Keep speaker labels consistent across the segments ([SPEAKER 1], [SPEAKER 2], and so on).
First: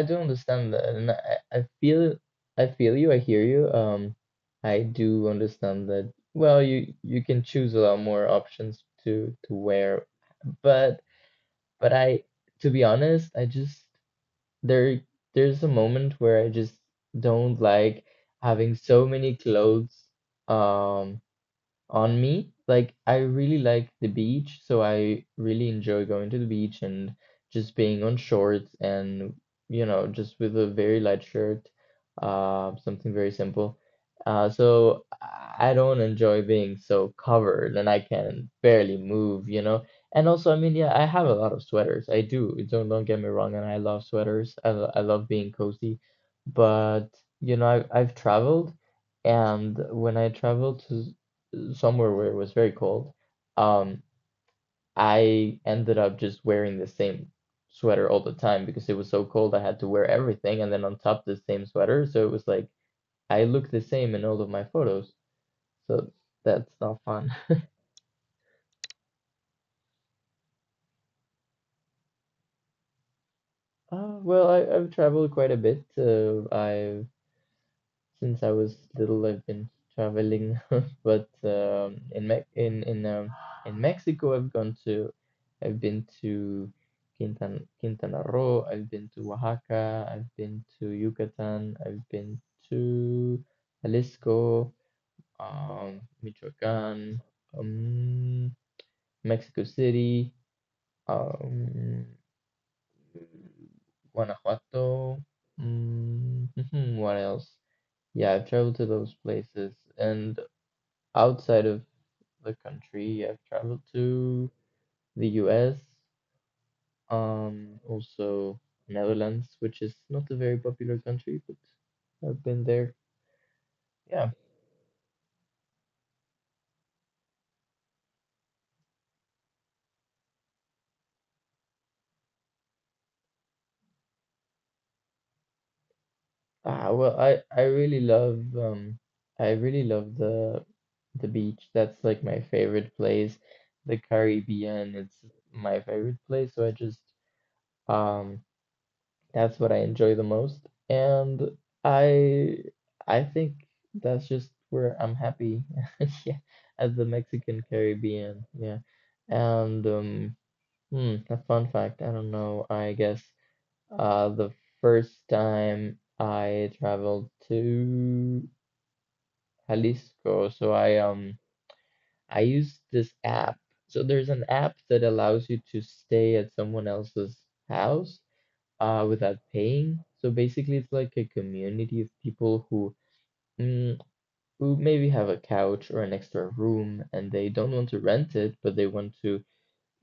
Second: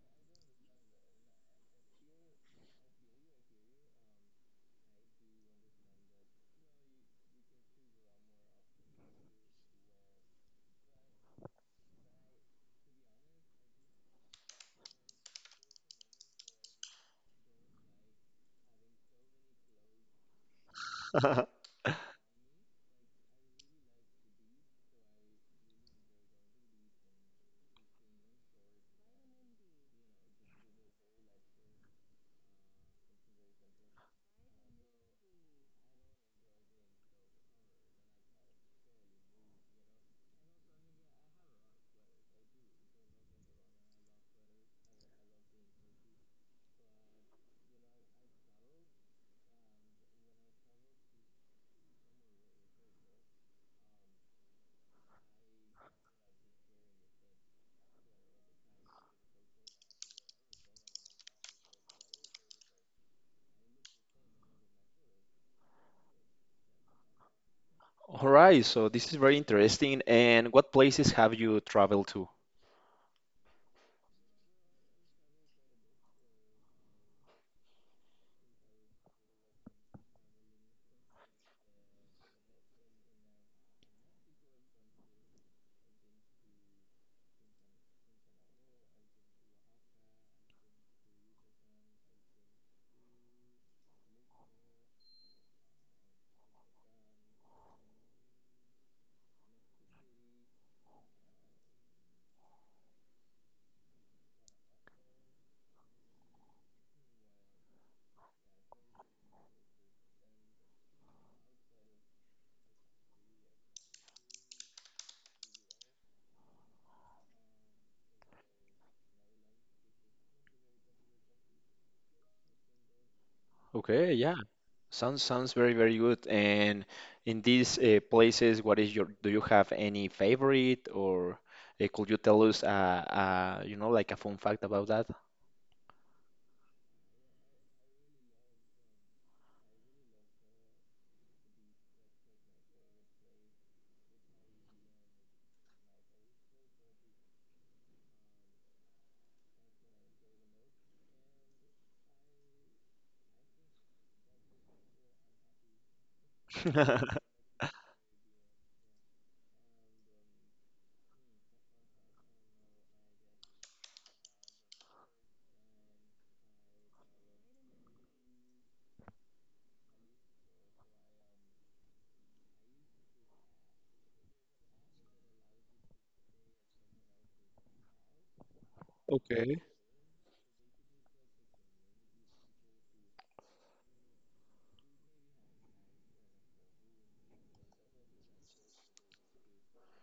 [SPEAKER 1] I do understand that, and I feel you, I hear you. I do understand that. Well, you can choose a lot more options to wear, but but I to be honest, I just there there's a moment where I just don't like having so many clothes. Um,
[SPEAKER 2] All
[SPEAKER 1] on me. Like I really like the beach, so I really enjoy going to the beach and just being on shorts and you know just with a very light shirt, something very simple. So I don't enjoy being so covered and I can barely move, you know. And also, I mean, yeah, I have a lot of sweaters. I do. Don't get me wrong, and I love sweaters. I love being cozy, but you know, I've traveled. And when I travel to somewhere where it was very cold, um, I ended up just wearing the same sweater all the time because it was so cold I had to wear everything and then on top the same sweater. So it was like I look the same in all of my photos. So that's not fun.
[SPEAKER 2] right, so this is very interesting. And what places have you traveled to?
[SPEAKER 1] Well, I've traveled quite a bit. I've Since I was little, I've been traveling, but in Me in Mexico, I've been to Quintana Roo, I've been to Oaxaca, I've been to Yucatan, I've been to Jalisco, Michoacán, um, Mexico City, um, Guanajuato. Mm, what else? Yeah, I've traveled to those places and outside of the country, I've traveled to the US, also Netherlands, which is not a very popular country, but I've been there.
[SPEAKER 2] Okay,
[SPEAKER 1] Yeah.
[SPEAKER 2] yeah, sounds very very good. And in these places, what is your do you have any favorite or could you tell us you know like a fun fact about that?
[SPEAKER 1] Well, I really love I really love the the beach. That's like my favorite place. The Caribbean, it's my favorite place, so I just um that's what I enjoy the most. And I I think that's just where I'm happy. Yeah, at the Mexican Caribbean. Yeah. And um a fun fact, I don't know. I guess the first time I traveled to Jalisco, so I used this app. So there's an app that allows you to stay at someone else's house without
[SPEAKER 2] Okay,
[SPEAKER 1] paying. So basically, it's like a community of people who mm, who maybe have a couch or an extra room and they don't want to rent it, but they want to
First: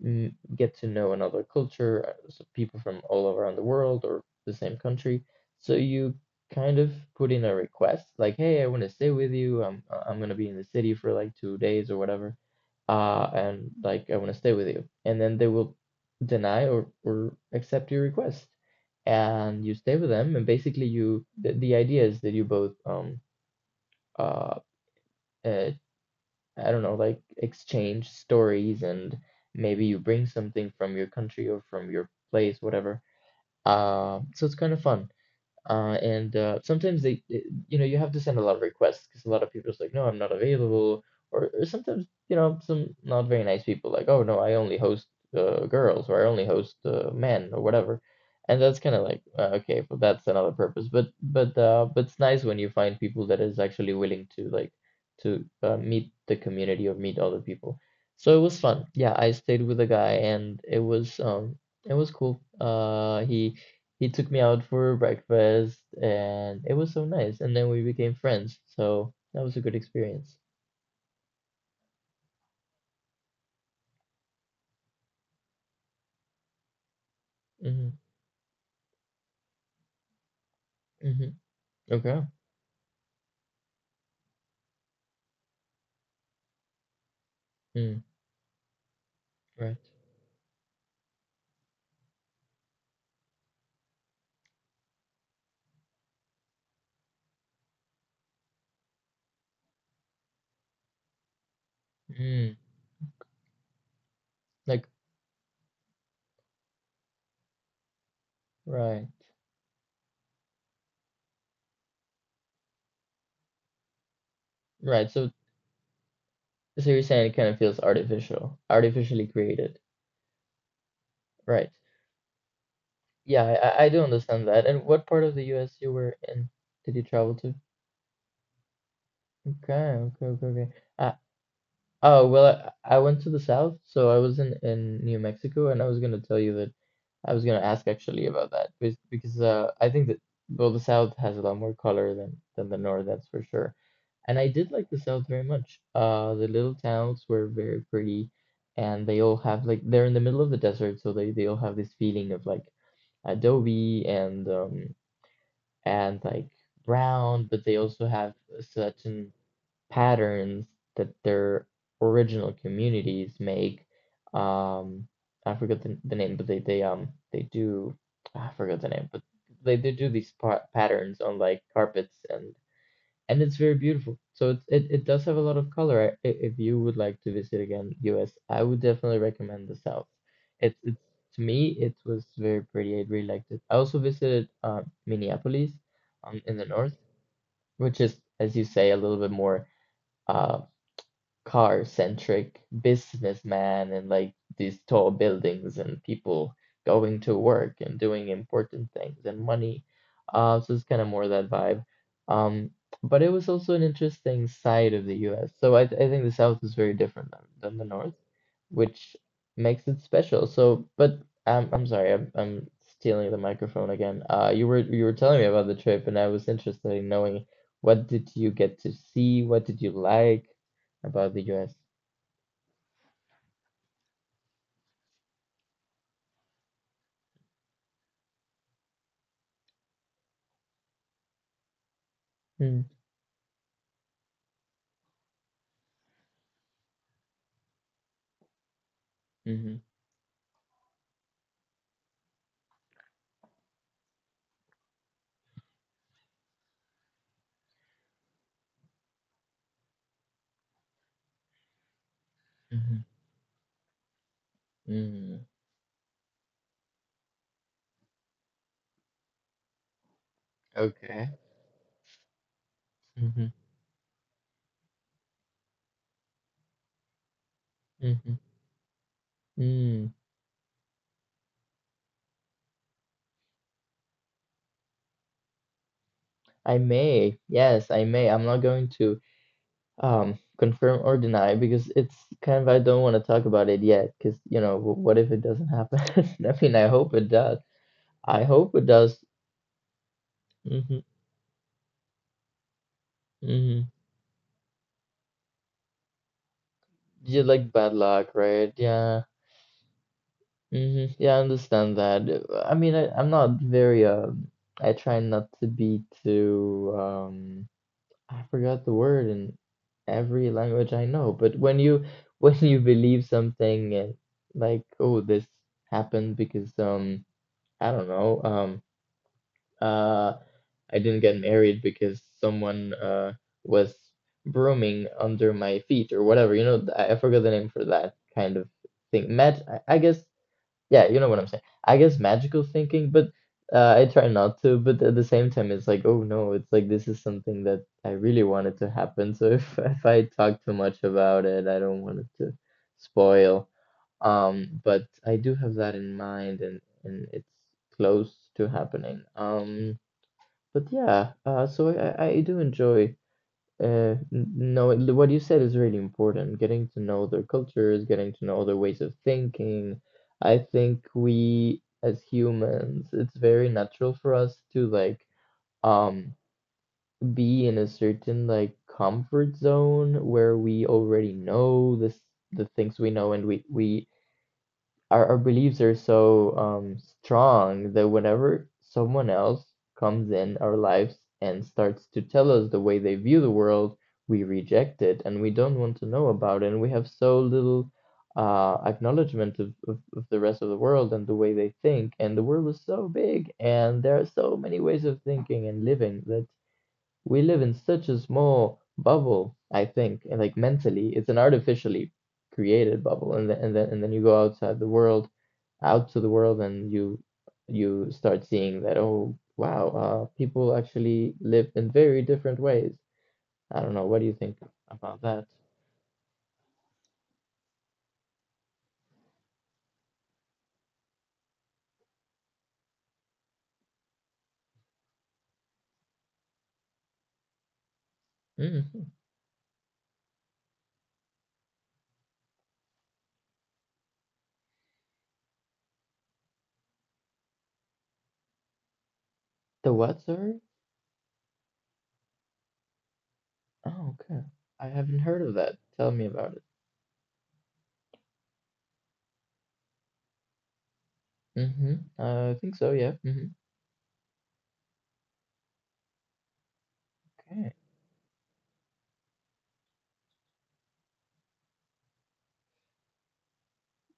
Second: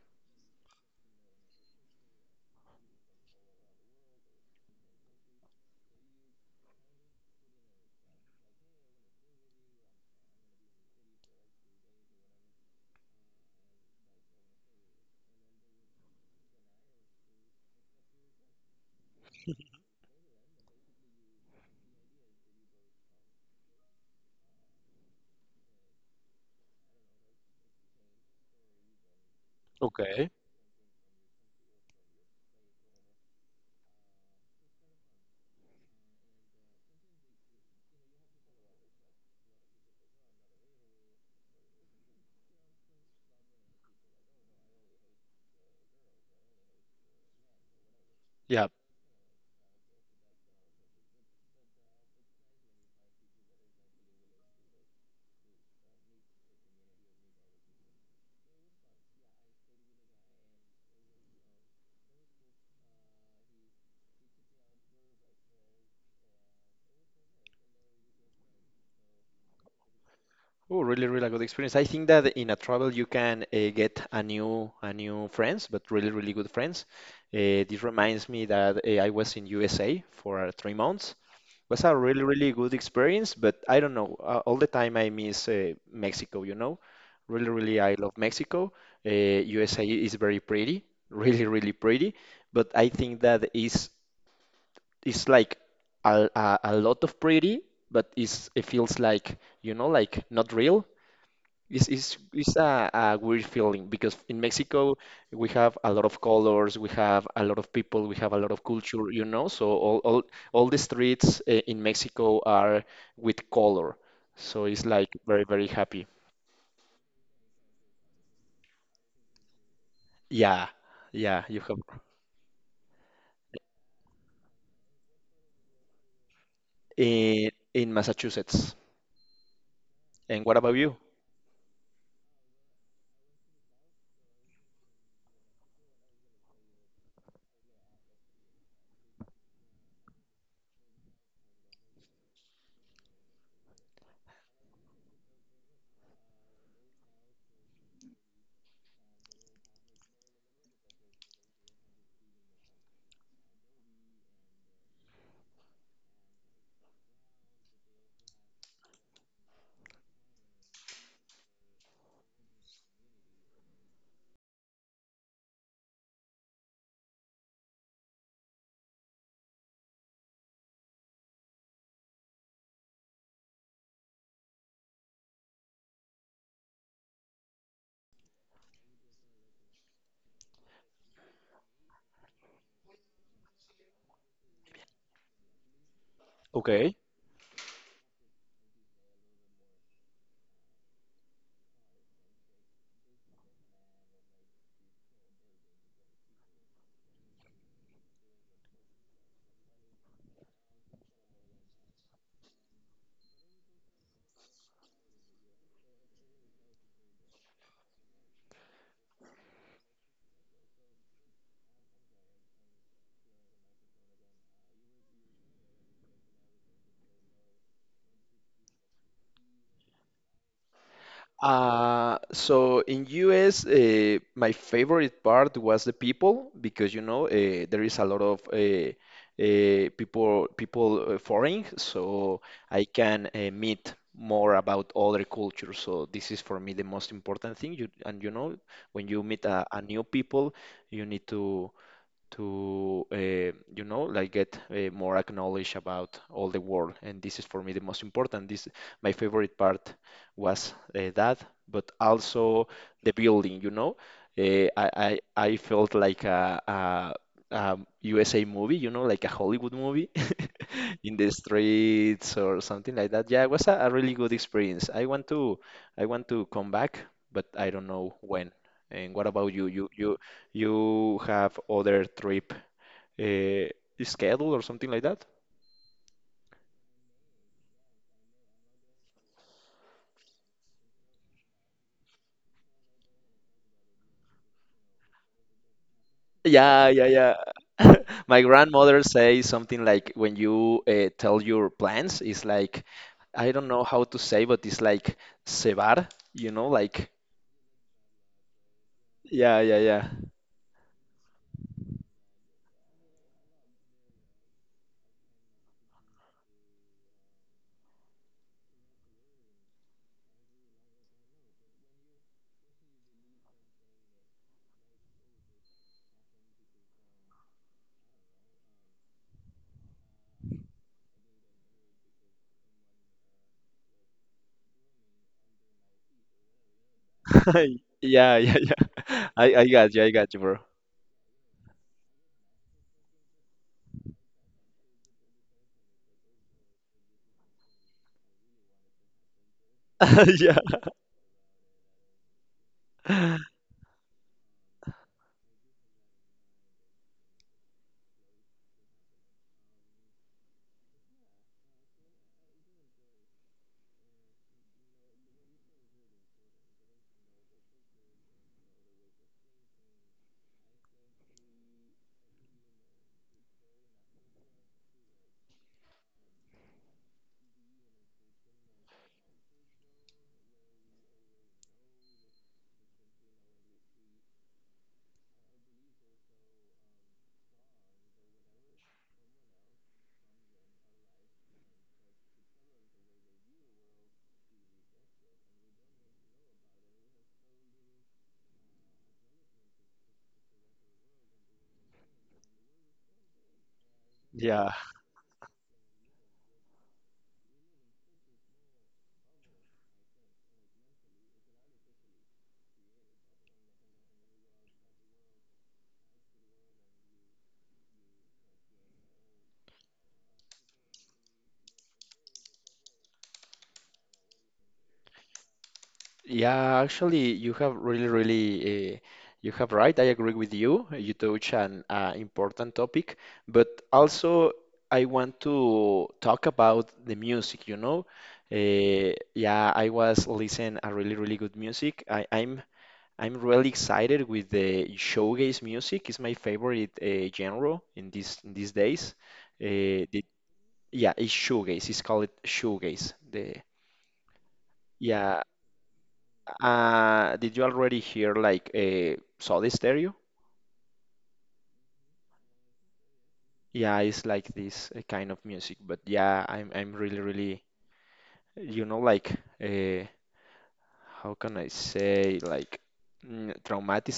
[SPEAKER 1] get to know another culture, so people from all around the world or the same country. So you kind of put in a request like, "Hey, I want to stay with you. I'm gonna be in the city for like 2 days or whatever, and like I want to stay with you." And then they will deny or accept your request, and you stay with them. And basically, the idea is that you both uh, uh I don't know, like exchange stories and maybe you bring
[SPEAKER 2] okay.
[SPEAKER 1] something from your country or from your place, whatever. So it's kind of fun. And sometimes you know, you have to send a lot of requests because a lot of people just like, no, I'm not available. Or sometimes, you know, some not very nice people like, oh no, I only host girls or I only host men or whatever. And
[SPEAKER 2] Yeah.
[SPEAKER 1] that's kind of like, okay, well, that's another purpose. But it's nice when you find people that is actually willing to like to meet the community or meet other people. So it was fun. Yeah, I stayed with a guy and it was cool. He he took me out for breakfast and it was so nice. And then we became friends. So that was a good experience.
[SPEAKER 2] Oh, really really good experience. I think that in a travel you can get a new friends, but really really good friends. This
[SPEAKER 1] Hmm.
[SPEAKER 2] reminds me that I was in USA for 3 months.
[SPEAKER 1] Hmm.
[SPEAKER 2] Was a really,
[SPEAKER 1] Okay.
[SPEAKER 2] really good experience, but I don't know. All the time I miss Mexico, you know. Really, really, I
[SPEAKER 1] Mm.
[SPEAKER 2] love Mexico.
[SPEAKER 1] Right.
[SPEAKER 2] USA is very pretty, really, really pretty. But I think that is it's like a lot of pretty, but it feels like, you know, like not real. It's
[SPEAKER 1] Mm.
[SPEAKER 2] a weird feeling because in
[SPEAKER 1] Like,
[SPEAKER 2] Mexico we have a lot of colors, we have a lot of people, we have a lot of
[SPEAKER 1] right.
[SPEAKER 2] culture, you know. So all the streets in Mexico are with color. So it's like
[SPEAKER 1] Right. So,
[SPEAKER 2] very, very happy.
[SPEAKER 1] so you're saying it kind of feels artificial, artificially created.
[SPEAKER 2] Yeah, yeah, you
[SPEAKER 1] Right.
[SPEAKER 2] have
[SPEAKER 1] Yeah, I do understand that. And what part of the US you were in did you travel to?
[SPEAKER 2] in Massachusetts.
[SPEAKER 1] Okay,
[SPEAKER 2] And what
[SPEAKER 1] okay.
[SPEAKER 2] about you?
[SPEAKER 1] I, Oh, well, I went to the south, so I was in New Mexico, and I was gonna tell you that I was gonna ask actually about that because I think that well, the south has a lot more color than the north, that's for sure. And I did like the south very much. The little towns were very pretty, and they all have like they're in the middle of the desert, so they all have this feeling of like adobe and and like brown, but they also have such an patterns that their original communities make. Um, I forgot the name, but they do I forgot the name, but they do these pa patterns on like carpets and it's very beautiful. So it does have a lot of color. If you would like to visit again US, I would definitely recommend the South. It's To me it was very pretty. I really liked it. I also visited Minneapolis in the
[SPEAKER 2] Okay.
[SPEAKER 1] north, which is as you say a little bit more uh car centric businessman and like these tall buildings and people going to work and doing important things and money. So it's kind of more that vibe. Um, but it was also an interesting side of the US. So I think the South is very different than the North, which makes it special. So, but I'm sorry, I'm stealing the microphone again. You were telling me about the trip, and I was interested in knowing what did you get to see? What did you like about the US?
[SPEAKER 2] So in US, my favorite part was the people because you know there is a lot of people foreign, so I
[SPEAKER 1] Mm.
[SPEAKER 2] can meet more about other cultures. So this is for me the most important thing. You, and you know when you meet a
[SPEAKER 1] Mhm.
[SPEAKER 2] new people, you need to to uh, you know like get more acknowledged about all the world and this is for me the most important this my favorite part was that but also
[SPEAKER 1] Mhm.
[SPEAKER 2] the building you know
[SPEAKER 1] Mm.
[SPEAKER 2] I felt like USA movie you know like a Hollywood movie in
[SPEAKER 1] Okay.
[SPEAKER 2] the streets or something like that. Yeah, it
[SPEAKER 1] Mhm.
[SPEAKER 2] was a really good experience. I want to come back but I don't know
[SPEAKER 1] Mhm.
[SPEAKER 2] when and what about you
[SPEAKER 1] Mm.
[SPEAKER 2] you have other trip uh, schedule or something like that?
[SPEAKER 1] I may. Yes, I may. I'm not going to confirm or deny because it's kind of I don't want to talk about it yet because what if it doesn't happen? I mean, I
[SPEAKER 2] Yeah, yeah,
[SPEAKER 1] hope it
[SPEAKER 2] yeah.
[SPEAKER 1] does.
[SPEAKER 2] My
[SPEAKER 1] I hope it
[SPEAKER 2] grandmother
[SPEAKER 1] does.
[SPEAKER 2] says something like when you
[SPEAKER 1] Mm-hmm.
[SPEAKER 2] tell your plans, it's like, I don't know
[SPEAKER 1] Mm-hmm.
[SPEAKER 2] how to say, but it's like cebar, you know, like,
[SPEAKER 1] You like bad luck, right? Yeah.
[SPEAKER 2] yeah, yeah, yeah.
[SPEAKER 1] Mm-hmm. Yeah, I understand that. I mean, I'm not very I try not to be too I forgot the word in every language I know, but when you when you believe something and like, oh, this happened because I don't know, uh I didn't get married because someone was brooming under my feet or whatever, you know, I forgot the name for that
[SPEAKER 2] Yeah,
[SPEAKER 1] kind
[SPEAKER 2] yeah,
[SPEAKER 1] of
[SPEAKER 2] yeah.
[SPEAKER 1] thing. I
[SPEAKER 2] I
[SPEAKER 1] guess
[SPEAKER 2] got you, bro.
[SPEAKER 1] yeah, you know what I'm saying. I guess magical thinking, but I try not to. But at the same time, it's like, oh no, it's like this is something that I really wanted to happen. So if if I
[SPEAKER 2] Yeah,
[SPEAKER 1] talk too much about it, I don't want it to spoil. But I do have that in mind, and it's close to happening. But yeah, so I do enjoy no, what you said is really important. Getting to know their cultures, getting to know their ways of thinking. I think we as humans, it's very natural for us to like um be in a certain like comfort zone where we already know this the things we know and we our beliefs are so strong that whenever someone else comes in our lives and starts to tell us the way they view the world, we reject it and we don't want to know about it. And we have so little acknowledgement of the rest of the world and the way they think. And the world is so big, and there are so
[SPEAKER 2] yeah.
[SPEAKER 1] many ways of thinking and living that we live in such a small bubble, I think, and like mentally, it's an artificially created bubble, and then you go outside the world, out to the world, and you start seeing that oh wow, people actually live in very different ways. I don't know. What do you think about that?
[SPEAKER 2] Yeah, actually, you have really, really, you have right. I agree with you. You touch an important topic, but also I want to talk about the music, you know.
[SPEAKER 1] Hmm.
[SPEAKER 2] Yeah, I was listening a really, really good music. I'm really excited with the showgaze music. It's my favorite genre in these days.
[SPEAKER 1] The
[SPEAKER 2] Uh,
[SPEAKER 1] what,
[SPEAKER 2] the,
[SPEAKER 1] sorry?
[SPEAKER 2] yeah, it's showgaze. It's called it showgaze. The
[SPEAKER 1] Oh, okay. I haven't
[SPEAKER 2] Yeah.
[SPEAKER 1] heard of that. Tell me about it.
[SPEAKER 2] Did you already hear like Soda Stereo?
[SPEAKER 1] Mm-hmm. I think so. Yeah. Hmm.
[SPEAKER 2] Yeah, it's like this kind of music, but yeah, I'm really really
[SPEAKER 1] Okay.
[SPEAKER 2] you know like uh, how can I say like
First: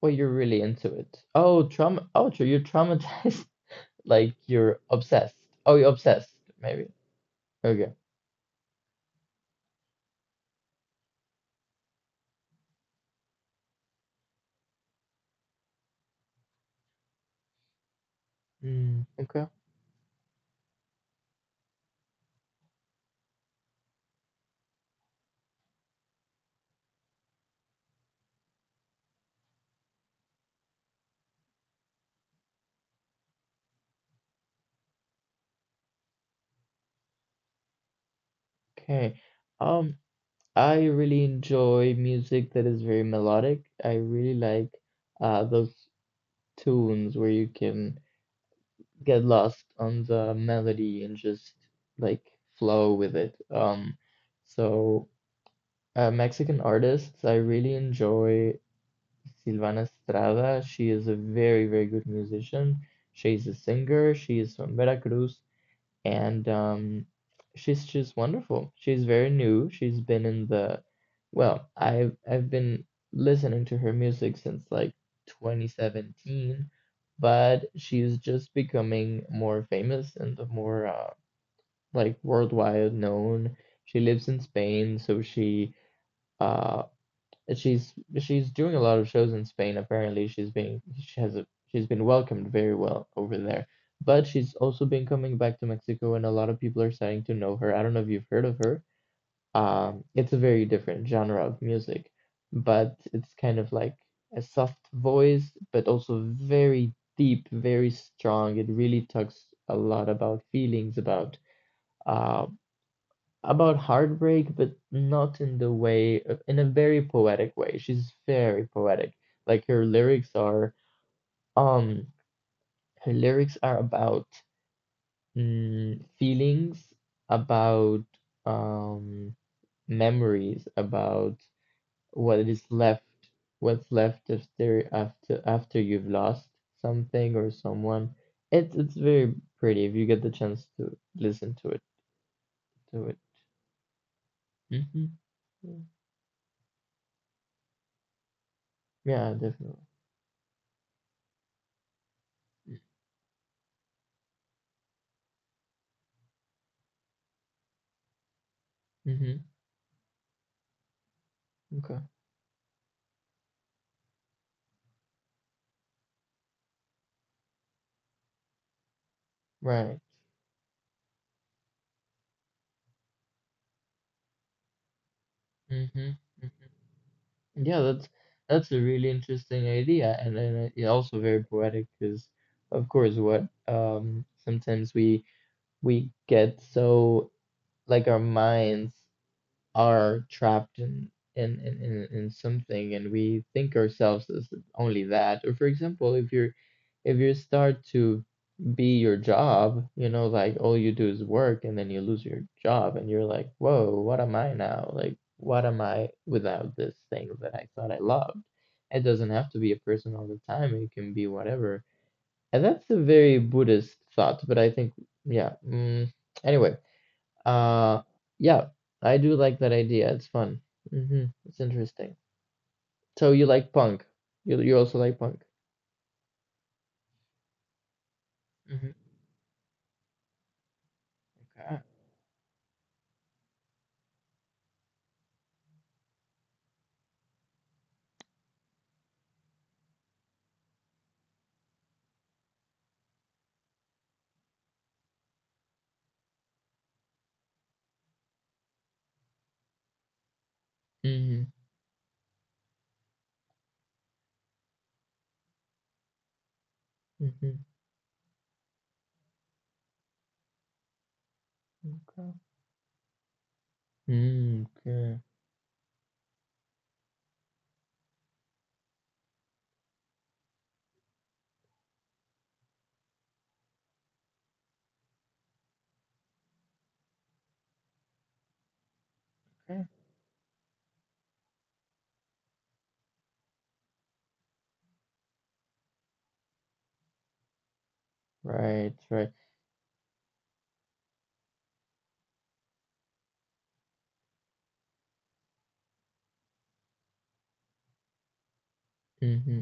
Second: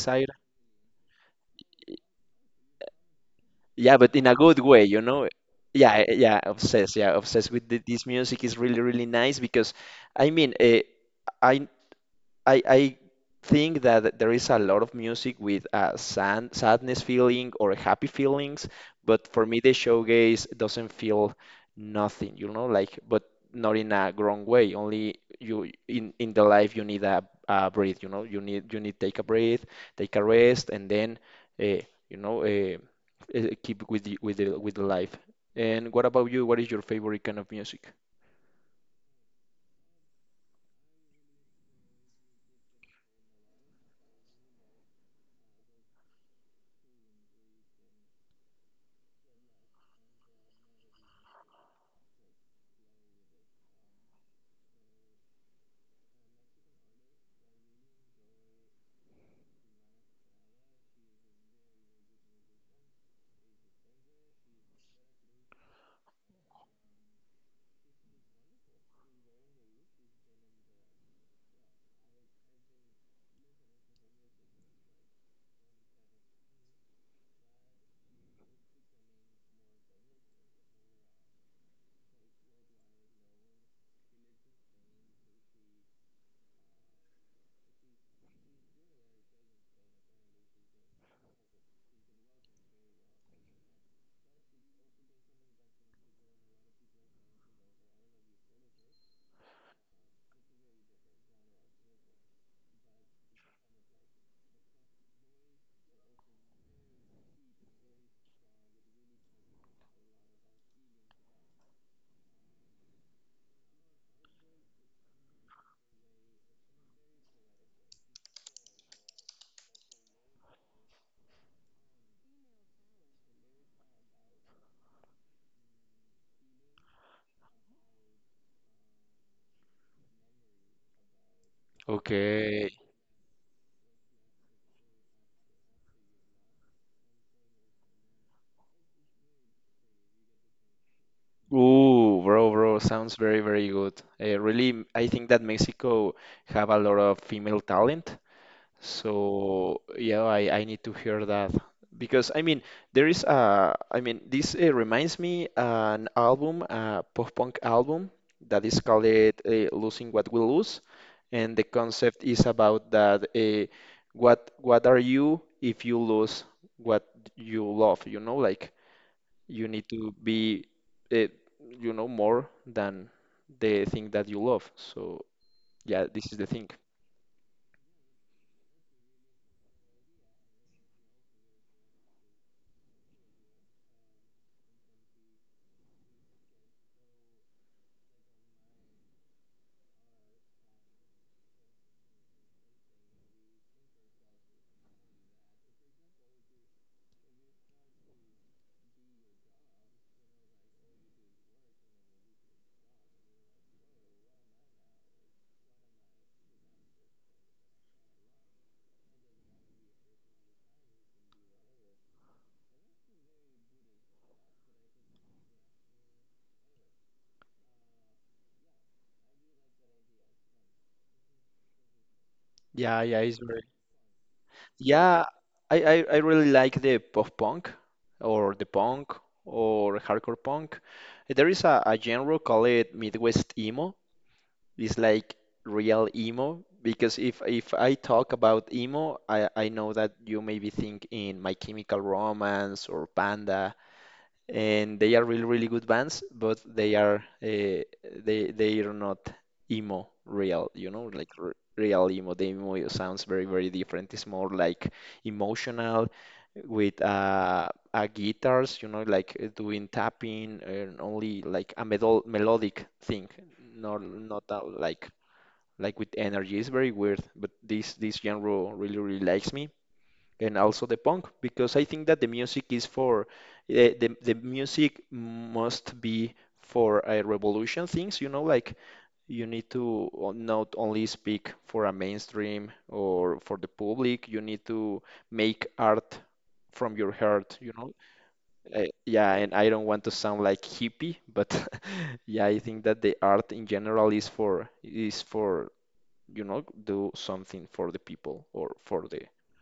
[SPEAKER 1] Well, you're really into it. Oh, trauma. Oh, so you're traumatized.
[SPEAKER 2] Yeah, but in
[SPEAKER 1] Like
[SPEAKER 2] a good
[SPEAKER 1] you're
[SPEAKER 2] way, you know.
[SPEAKER 1] obsessed. Oh, you're
[SPEAKER 2] Yeah,
[SPEAKER 1] obsessed,
[SPEAKER 2] yeah,
[SPEAKER 1] maybe.
[SPEAKER 2] obsessed. Yeah, obsessed with
[SPEAKER 1] Okay.
[SPEAKER 2] this music is really really nice because I mean, I I think that there is a lot of music with a sadness feeling or happy feelings,
[SPEAKER 1] Mm,
[SPEAKER 2] but for
[SPEAKER 1] okay.
[SPEAKER 2] me the shoegaze doesn't feel nothing, you know, like but not in a wrong way. Only you in the life you need a breathe, you know, you need take a breath, take a rest, and then uh, you know uh, keep with the with the with the life. And what about you? What is your favorite kind of music?
[SPEAKER 1] Okay. Um, I really enjoy music that is very melodic. I really like those tunes where you can get lost on the melody and just like flow with it. So Mexican artists, I really enjoy Silvana Estrada. She is a very, very good musician. She's a singer. She is from Veracruz. And She's just wonderful. She's very new. She's been in the, well, I've been listening to her music since like 2017, but she's just becoming more famous and the more like worldwide known. She lives in Spain, so she uh. And she's doing a lot of shows in Spain. Apparently, she's being she has a, she's been welcomed very well over there. But she's also been coming back to Mexico, and a lot of people are starting to know her. I don't know if you've heard of her. It's a very different genre of music, but it's kind of like a soft voice, but also very deep, very strong. It really talks a lot about feelings, uh, about heartbreak, but not in the way of, in a very poetic way. She's very poetic. Like her lyrics are um Her lyrics are about feelings, about um memories, about what is
[SPEAKER 2] Okay.
[SPEAKER 1] left, what's left after you've lost something or someone. It's very pretty if you get the chance to listen to it
[SPEAKER 2] Ooh, bro, bro,
[SPEAKER 1] to it.
[SPEAKER 2] sounds very, very good. Really,
[SPEAKER 1] hmm
[SPEAKER 2] I think that Mexico have a lot of female talent.
[SPEAKER 1] Yeah, definitely.
[SPEAKER 2] So yeah, I need to hear that because I mean there is a I mean this reminds me an album, a post-punk album that is called
[SPEAKER 1] hmm
[SPEAKER 2] "Losing What We Lose," and the
[SPEAKER 1] Okay.
[SPEAKER 2] concept is about that what are you if you lose what you love? You know, like. You need
[SPEAKER 1] Right.
[SPEAKER 2] to be, uh, you know, more than the thing that you love. So yeah,
[SPEAKER 1] Mm-hmm.
[SPEAKER 2] this is the thing.
[SPEAKER 1] Yeah, that's a really interesting idea, and then it also very poetic because, of course, what sometimes we get so like our minds are trapped in in something and we think ourselves as only that. Or for example, if you start to be your job, you know, like all you do is work and then you lose your job and you're like, whoa, what am I now? Like, what am I without this thing that I thought I loved? It doesn't have to be a person all the time, it can be whatever. And that's a very Buddhist thought, but I think, yeah. Anyway, uh, yeah, I do like that idea. It's fun. It's interesting.
[SPEAKER 2] Yeah, yeah,
[SPEAKER 1] So
[SPEAKER 2] it's
[SPEAKER 1] you
[SPEAKER 2] very.
[SPEAKER 1] like punk. You also like
[SPEAKER 2] Yeah,
[SPEAKER 1] punk.
[SPEAKER 2] I really like the pop punk or the
[SPEAKER 1] hmm
[SPEAKER 2] punk or hardcore punk. There is
[SPEAKER 1] Okay.
[SPEAKER 2] a genre called Midwest emo. It's like real emo because if I talk about emo, I know that you maybe think in My Chemical Romance or Panda and they are really really good bands, but uh, they are not emo real, you know, like
[SPEAKER 1] hmm
[SPEAKER 2] r real emo. The emo sounds very very different. It's more like emotional with
[SPEAKER 1] hmm
[SPEAKER 2] guitars, you know, like doing tapping and only like a medol
[SPEAKER 1] Okay.
[SPEAKER 2] melodic thing, not like
[SPEAKER 1] Okay.
[SPEAKER 2] with energy. It's very weird, but this genre really really likes me and also the punk because I think that the music is for the music must be for a revolution things, you know, like you need
[SPEAKER 1] Okay.
[SPEAKER 2] to not only speak for a mainstream or for the public, you need to make art from your heart, you know.
[SPEAKER 1] Right, right.
[SPEAKER 2] Yeah, and I don't want to sound like hippie, but yeah, I think that the art in general is for you know, do something for the people or for the
[SPEAKER 1] hmm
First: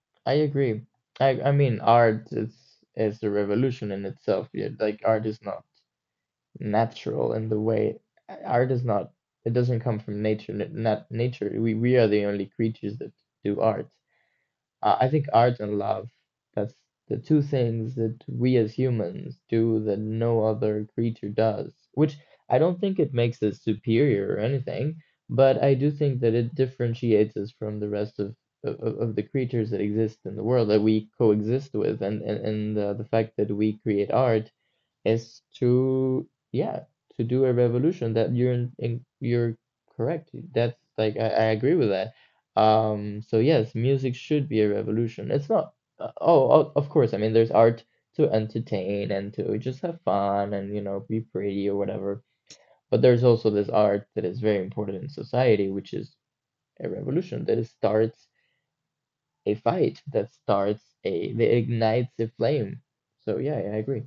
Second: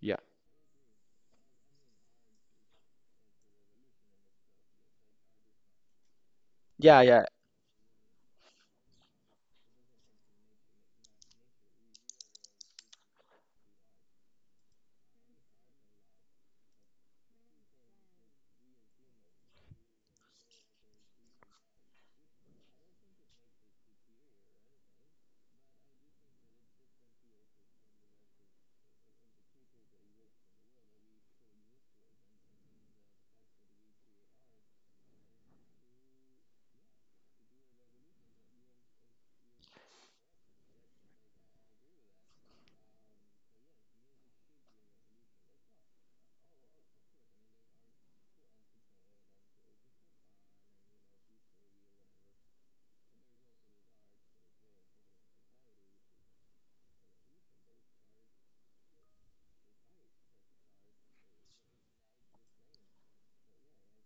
[SPEAKER 2] yeah.
[SPEAKER 1] I agree. I mean, art is a revolution in itself. Yeah, like art is not
[SPEAKER 2] Yeah, yeah,
[SPEAKER 1] natural in the way art is not. It doesn't come from nature. Not nature. We are the only creatures that do art. I think art and love, that's the two things that we as humans do that no other creature does, which I don't think it makes us superior or anything, but I do think that it differentiates us from the rest of of the creatures that exist in the world that we coexist with, and the fact that we create art is to yeah to do a revolution that you're in you're correct. That's like I agree with that. So yes, music should be a revolution. It's not of course, I mean, there's art to entertain and to just have fun and, you know, be pretty or whatever, but there's also this art that is very important in society, which is a revolution that starts a fight, that starts a that ignites a flame. So yeah, I agree.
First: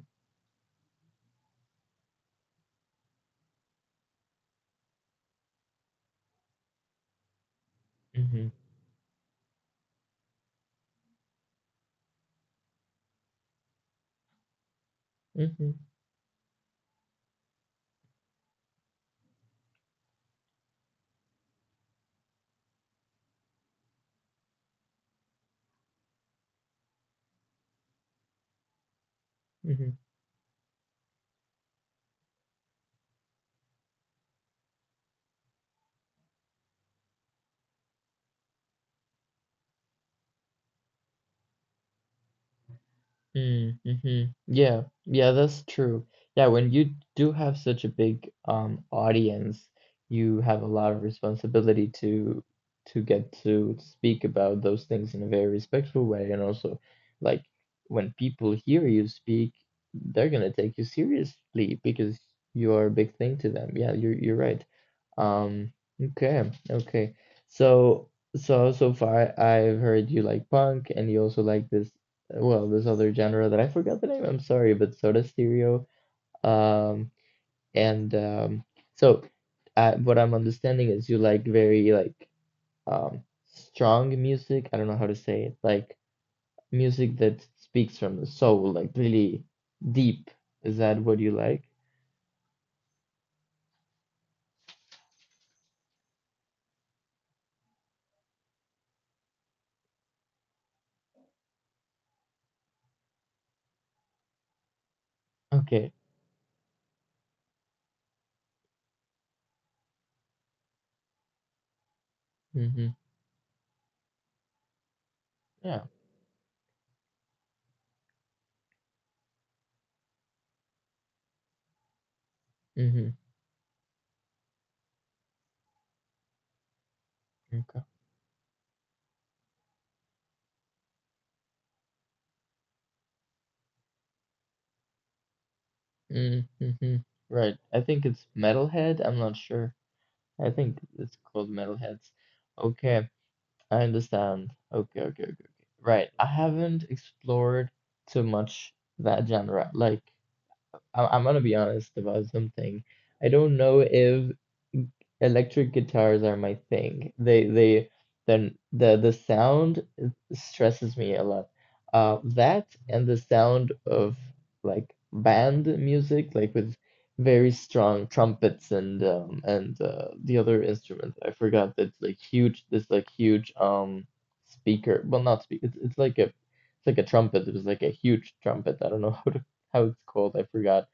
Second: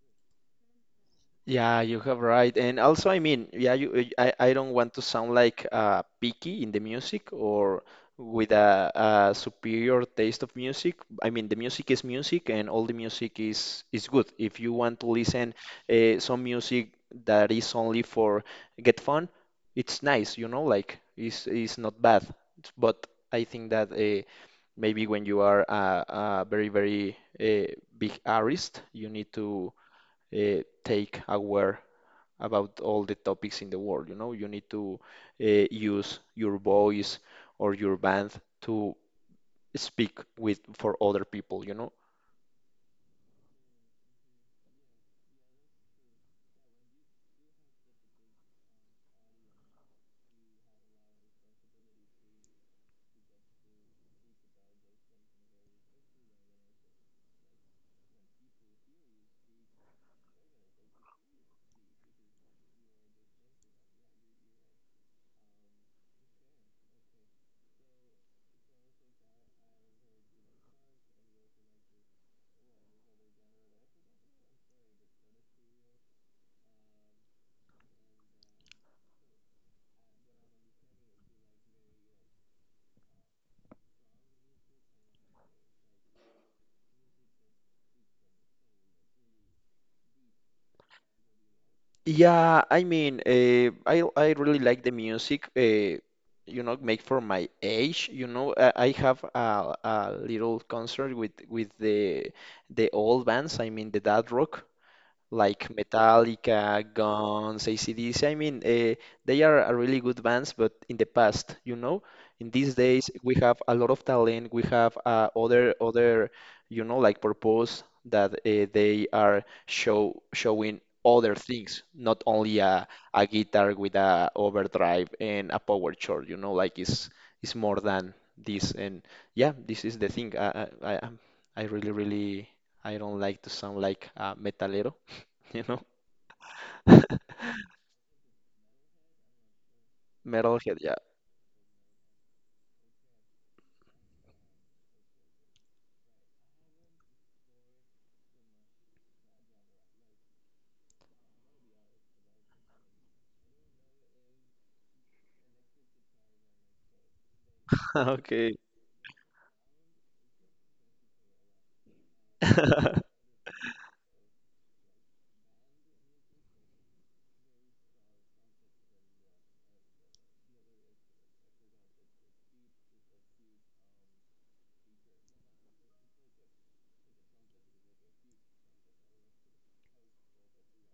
[SPEAKER 2] yeah, you have right. And also, I mean, yeah, you, I don't want to sound like picky in the music or
[SPEAKER 1] hmm
[SPEAKER 2] with a superior taste of music. I mean, the music is music, and all the music is good. If you want to listen
[SPEAKER 1] hmm
[SPEAKER 2] some music that is only for get fun, it's nice, you know, like it's not bad. But I think that maybe when you are a very, very big artist, you need to
[SPEAKER 1] hmm
[SPEAKER 2] take aware about all the topics in the world. You know, you need to use your voice or your band to speak with for other people, you know.
[SPEAKER 1] Mm, mhm. Yeah, yeah, that's true. Yeah, when you do have such a big audience, you have a lot of responsibility to get to speak about those things in a very respectful way, and also like when people hear you speak, they're gonna take you seriously because you're a big thing to them. Yeah, you're right. Um, okay, okay. So, so so far I've heard you like punk and you also like this, well, this other genre that I forgot the name. I'm sorry, but Soda Stereo. Um, and so What I'm understanding is you like very like strong music. I don't know how to say it. Like music that speaks from the soul, like really deep. Is that what you like?
[SPEAKER 2] Yeah, I mean, I really like the music. You know, make for my age. You know, I have a little concert with the old bands. I mean, the dad rock. Like
[SPEAKER 1] Okay.
[SPEAKER 2] Metallica, Guns, they are a really good bands, but in the past, you know, in these
[SPEAKER 1] Mm-hmm.
[SPEAKER 2] days we have a lot of talent. We have
[SPEAKER 1] Yeah.
[SPEAKER 2] other, you know, like purpose that they are showing other things, not only
[SPEAKER 1] Mm-hmm.
[SPEAKER 2] a guitar with a overdrive and a power chord. You know, like it's more
[SPEAKER 1] Okay.
[SPEAKER 2] than this. And yeah, this is the thing. I really really I don't like to sound like a metalero, you know?
[SPEAKER 1] Mm-hmm. Right. I think it's Metalhead. I'm not sure. I
[SPEAKER 2] Metalhead,
[SPEAKER 1] think
[SPEAKER 2] yeah.
[SPEAKER 1] it's called Metalheads. Okay, I understand. Okay, okay, okay, okay. Right. I haven't explored too much that genre. Like, I'm gonna be honest about something. I don't know if electric guitars are my thing. They
[SPEAKER 2] Okay.
[SPEAKER 1] then the sound stresses me a lot. That and the sound of like band music, like with very strong trumpets and the other instruments. I forgot that's like huge. This like huge speaker. Well, not speak. It's like a trumpet. It was like a huge trumpet. I don't know how to, how it's called. I forgot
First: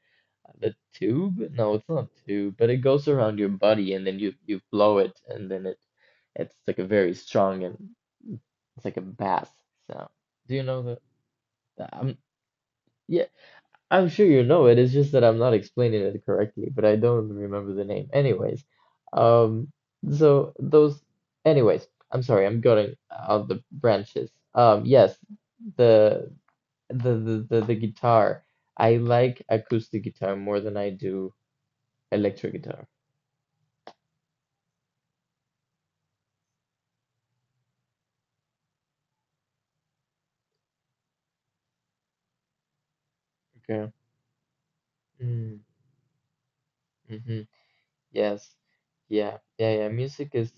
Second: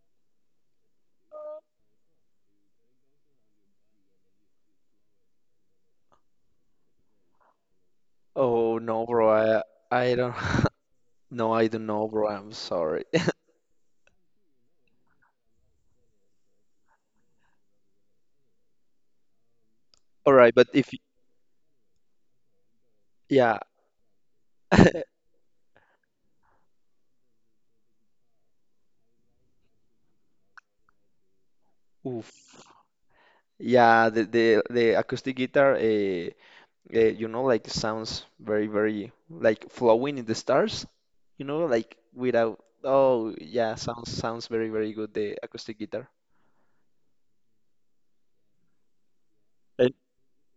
[SPEAKER 1] the tube? No, it's not a tube, but it goes around your body and then you blow it and then it's like a very strong and
[SPEAKER 2] Oh
[SPEAKER 1] it's like a
[SPEAKER 2] no, bro.
[SPEAKER 1] bass sound.
[SPEAKER 2] I don't.
[SPEAKER 1] Do you know that?
[SPEAKER 2] No, I don't know,
[SPEAKER 1] I'm
[SPEAKER 2] bro. I'm sorry.
[SPEAKER 1] Yeah, I'm sure you know it. It's just that I'm not explaining it correctly, but I don't remember the name. Anyways, um,
[SPEAKER 2] All
[SPEAKER 1] so
[SPEAKER 2] right, but if
[SPEAKER 1] those. Anyways, I'm sorry. I'm going out
[SPEAKER 2] yeah.
[SPEAKER 1] the branches. Yes, the the guitar. I like acoustic guitar more than I do electric
[SPEAKER 2] Oof.
[SPEAKER 1] guitar.
[SPEAKER 2] Yeah, the acoustic guitar you know like sounds very very like flowing in the stars, you know, like without. Oh yeah,
[SPEAKER 1] Okay.
[SPEAKER 2] sounds very very good the
[SPEAKER 1] Mm,
[SPEAKER 2] acoustic guitar.
[SPEAKER 1] mm-hmm. Yes. Yeah. Yeah. Yeah.
[SPEAKER 2] And
[SPEAKER 1] Music is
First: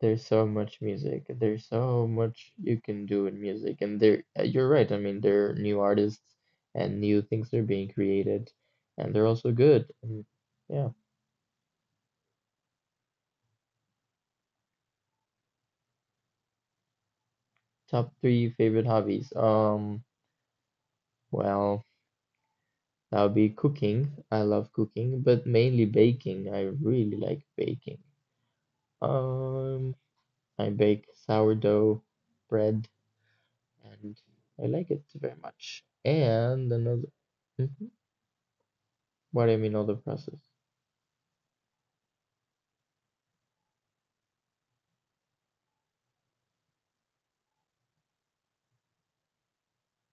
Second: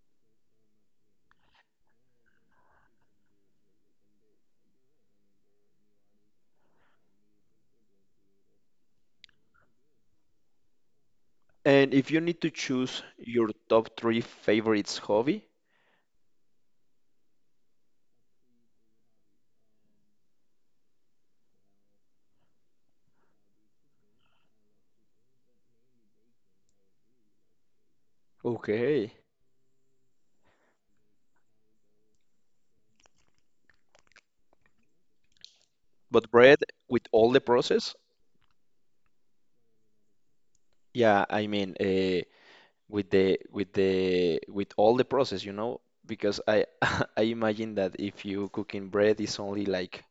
[SPEAKER 1] There's so much music. There's so much you can do in music, and there you're right. I mean, there are new artists and new things are being created, and they're also good. And yeah,
[SPEAKER 2] and if you need to choose your top three favorites hobby,
[SPEAKER 1] top three favorite hobbies. Well, that would be cooking. I love cooking, but mainly baking. I really like baking.
[SPEAKER 2] okay.
[SPEAKER 1] Um, I bake sourdough bread and I like it very much.
[SPEAKER 2] But bread
[SPEAKER 1] And
[SPEAKER 2] with
[SPEAKER 1] another,
[SPEAKER 2] all the
[SPEAKER 1] Mhm.
[SPEAKER 2] process,
[SPEAKER 1] What do you mean other process?
[SPEAKER 2] yeah, I mean, with the with the with all the process, you know, because I I imagine that if you cooking bread, it's only like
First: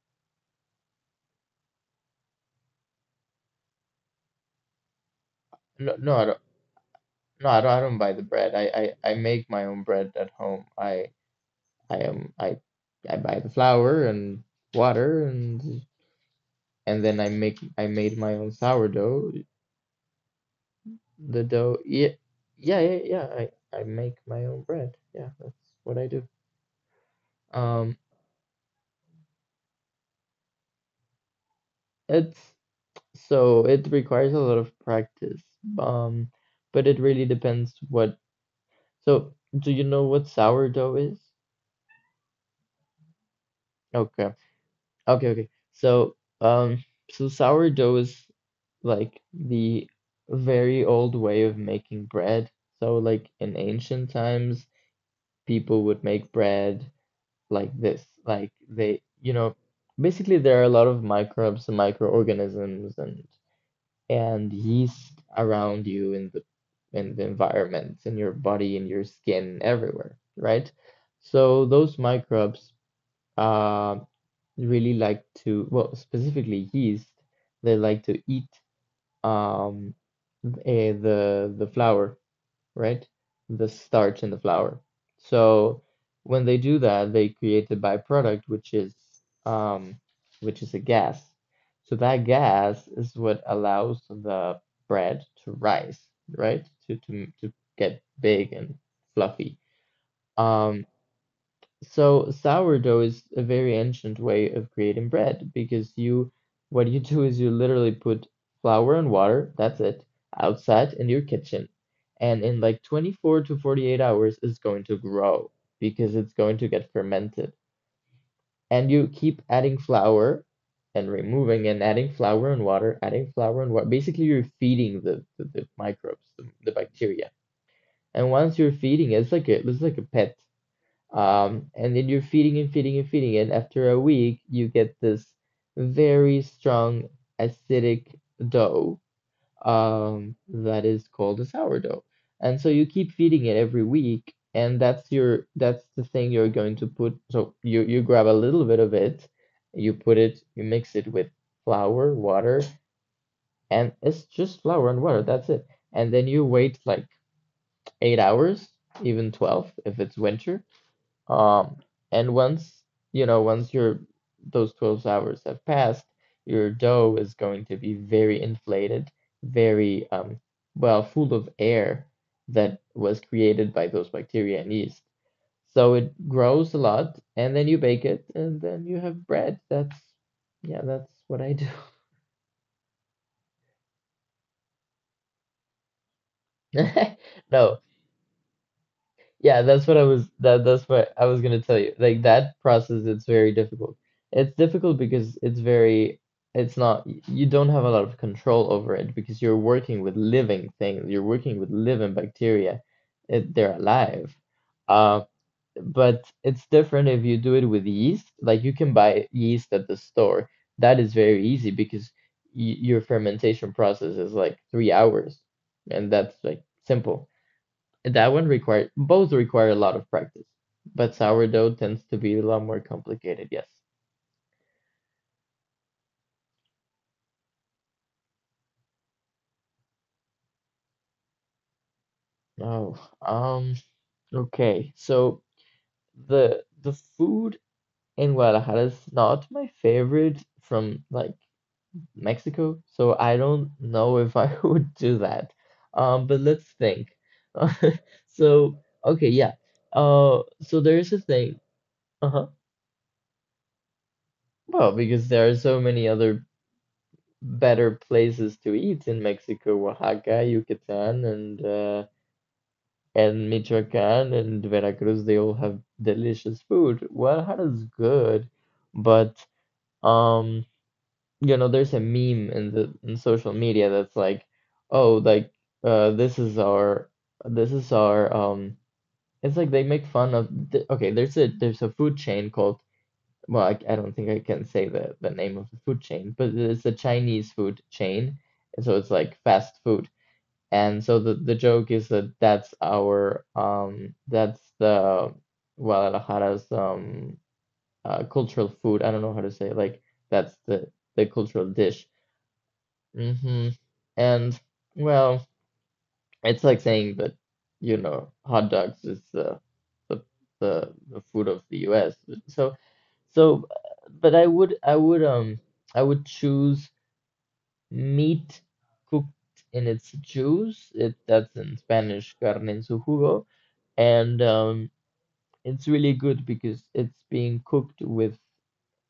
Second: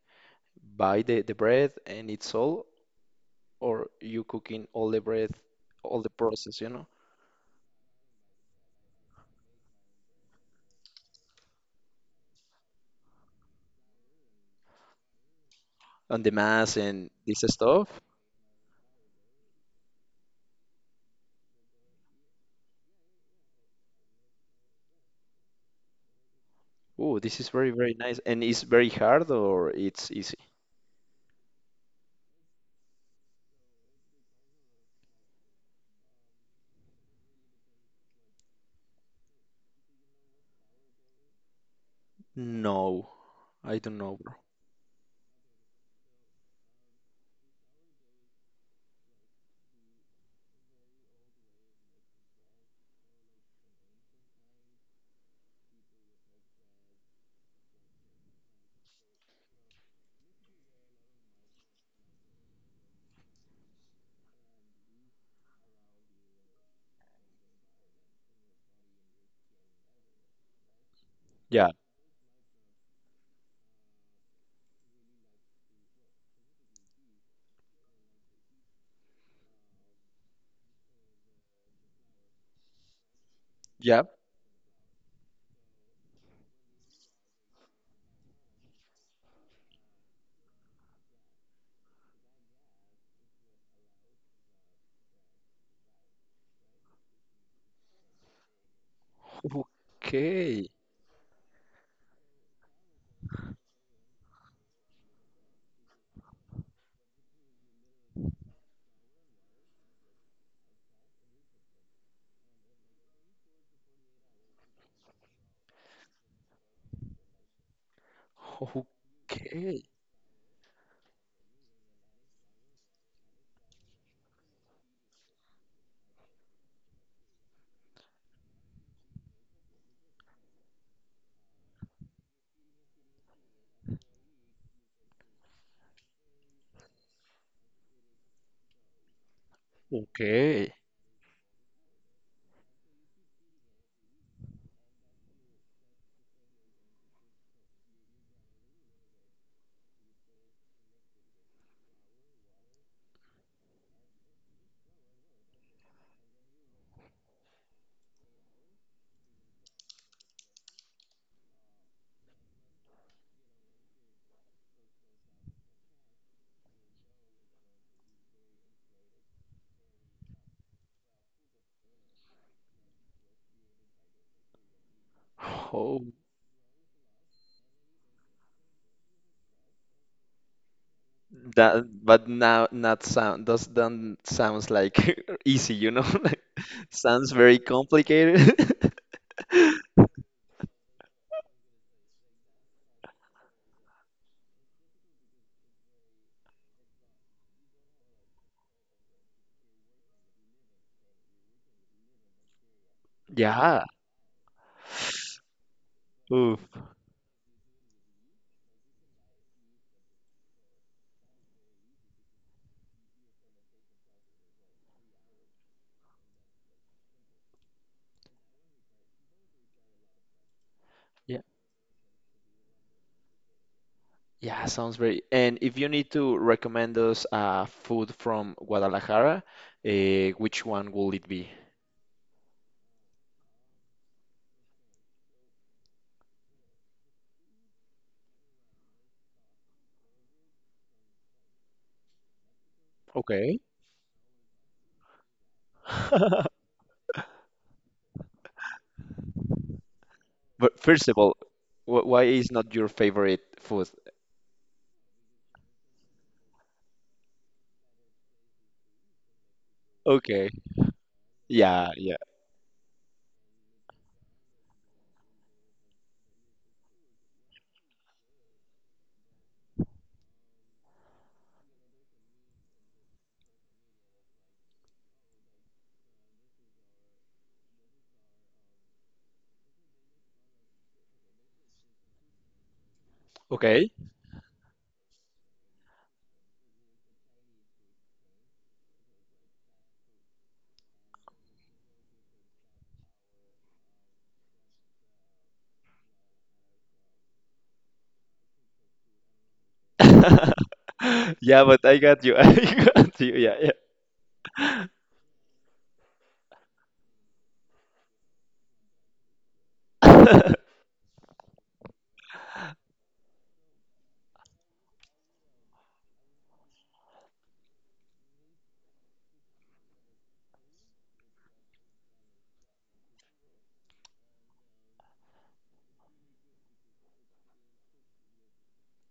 [SPEAKER 2] buy the bread and it's all, or you cooking all the bread,
[SPEAKER 1] No,
[SPEAKER 2] all the
[SPEAKER 1] no, I don't.
[SPEAKER 2] process, you know,
[SPEAKER 1] No, I don't. I don't buy the bread. I make my own bread at home. I am I buy the flour and water
[SPEAKER 2] and the mass
[SPEAKER 1] and
[SPEAKER 2] and
[SPEAKER 1] then
[SPEAKER 2] this stuff.
[SPEAKER 1] I made my own sourdough. The dough. Yeah, yeah, yeah, yeah. I make my own bread. Yeah, that's what I do.
[SPEAKER 2] Oh, this is very very
[SPEAKER 1] Um,
[SPEAKER 2] nice, and it's very hard or it's easy.
[SPEAKER 1] it's So it requires a lot of practice. Um, but it really depends what. So, do you know what sourdough is?
[SPEAKER 2] No, I don't know,
[SPEAKER 1] Okay.
[SPEAKER 2] bro.
[SPEAKER 1] Okay, okay. Um, so sourdough is like the very old way of making bread. So, like in ancient times, people would make bread like this. Like they, you know, basically there are a lot of microbes and microorganisms and yeast around you in the environment, in your body, in your skin, everywhere, right? So
[SPEAKER 2] Yeah,
[SPEAKER 1] those microbes uh, really like to, well, specifically yeast, they like to eat um, the flour, right? The
[SPEAKER 2] yeah.
[SPEAKER 1] starch in the flour. So when they do that, they create a byproduct, um, which is a gas. So that gas is what allows the bread to rise, right? To get big and fluffy.
[SPEAKER 2] Okay.
[SPEAKER 1] Um, so sourdough is a very ancient way of creating bread because you what you do is you literally put flour and water, that's it, outside in your kitchen. And in like 24 to 48 hours it's going to grow because it's going to get fermented. And you keep adding
[SPEAKER 2] Okay.
[SPEAKER 1] flour and removing and adding flour and water, adding flour and water. Basically you're feeding the microbes, the bacteria. And once you're feeding it, it's like a pet and then you're feeding and feeding and feeding, and after a week, you get this very strong acidic dough
[SPEAKER 2] Okay.
[SPEAKER 1] that is called a sourdough. And so you keep feeding it every week, and that's your that's the thing you're going to put. So you grab a little bit of it, you put it, you mix it with flour, water, and it's just flour and water. That's it. And then you wait like 8 hours, even 12 if it's winter um, and once, you know, once your those 12 hours have passed, your dough is going to be very inflated, very well, full of air that was created by those bacteria and yeast. So
[SPEAKER 2] Oh,
[SPEAKER 1] it grows a lot, and then you bake it, and then you have bread. That's, yeah, that's what I do.
[SPEAKER 2] that, but now not sound does don't sounds like easy, you know? Like, sounds very
[SPEAKER 1] No,
[SPEAKER 2] complicated.
[SPEAKER 1] yeah, that's what I was that's what I was gonna tell you. Like that process, it's very difficult. It's difficult because it's very it's not you don't have a lot of control over it because you're working with living things. You're working with living bacteria. They're
[SPEAKER 2] Yeah.
[SPEAKER 1] alive. Uh, but
[SPEAKER 2] Oof.
[SPEAKER 1] it's different if you do it with yeast. Like you can buy yeast at the store. That is very easy because y your fermentation process is like 3 hours, and that's like simple that one required both require a lot of practice, but
[SPEAKER 2] Yeah.
[SPEAKER 1] sourdough tends to be a lot more complicated. Yes.
[SPEAKER 2] Yeah, sounds very. And if you need to recommend us food from Guadalajara, which one will it be?
[SPEAKER 1] Oh, um, okay. So the food in Guadalajara is not my favorite from like Mexico, so I don't know if I would do that. But let's think. So okay, yeah. Uh,
[SPEAKER 2] But
[SPEAKER 1] so
[SPEAKER 2] first
[SPEAKER 1] there's
[SPEAKER 2] of
[SPEAKER 1] a
[SPEAKER 2] all,
[SPEAKER 1] thing.
[SPEAKER 2] wh why
[SPEAKER 1] Uh-huh.
[SPEAKER 2] is not your favorite food?
[SPEAKER 1] Well, because there are so many other better places to eat in Mexico, Oaxaca,
[SPEAKER 2] Okay.
[SPEAKER 1] Yucatan, and
[SPEAKER 2] Yeah,
[SPEAKER 1] uh,
[SPEAKER 2] yeah.
[SPEAKER 1] and Michoacan and Veracruz. They all have delicious food. Guadalajara is good, but um, you know, there's a meme in the in social media that's like, oh, like this is our this is our um. It's like they make fun of. Okay, there's a food chain called well,
[SPEAKER 2] Okay.
[SPEAKER 1] I don't think I can say the name of the food chain, but it's a Chinese food chain. So it's like fast food. And so the joke is that that's our, that's the Guadalajara's cultural food. I don't know how to say it. Like that's the
[SPEAKER 2] Yeah,
[SPEAKER 1] cultural
[SPEAKER 2] but I
[SPEAKER 1] dish.
[SPEAKER 2] got you. I got you. Yeah.
[SPEAKER 1] hmm And well, it's like saying that, you know, hot dogs is the the food of the US. So so, but I would choose meat cooked in its juice. It That's in Spanish carne en su jugo, and it's really good because it's being cooked with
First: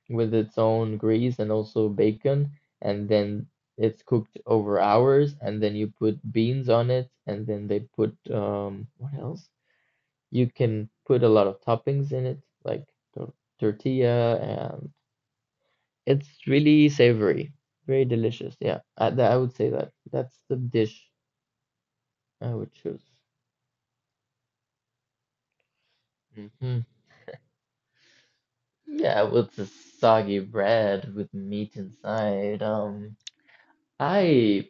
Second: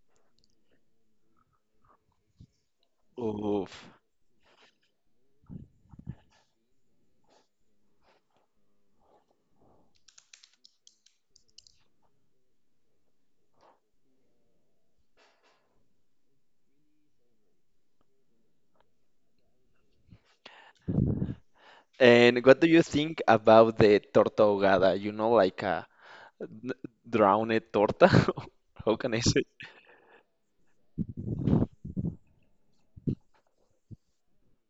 [SPEAKER 1] its own grease and also bacon, and then
[SPEAKER 2] Oof.
[SPEAKER 1] it's cooked over hours, and then you put beans on it, and then they put what else? You can put a lot of toppings in it, like tor- tortilla, and it's really savory, very delicious. Yeah, I would say that that's the dish
[SPEAKER 2] And
[SPEAKER 1] I
[SPEAKER 2] what do
[SPEAKER 1] would
[SPEAKER 2] you
[SPEAKER 1] choose.
[SPEAKER 2] think about the torta ahogada? You know, like a n-
[SPEAKER 1] Hmm
[SPEAKER 2] drowned torta? How can I
[SPEAKER 1] Yeah,
[SPEAKER 2] say?
[SPEAKER 1] with the soggy bread with meat inside. I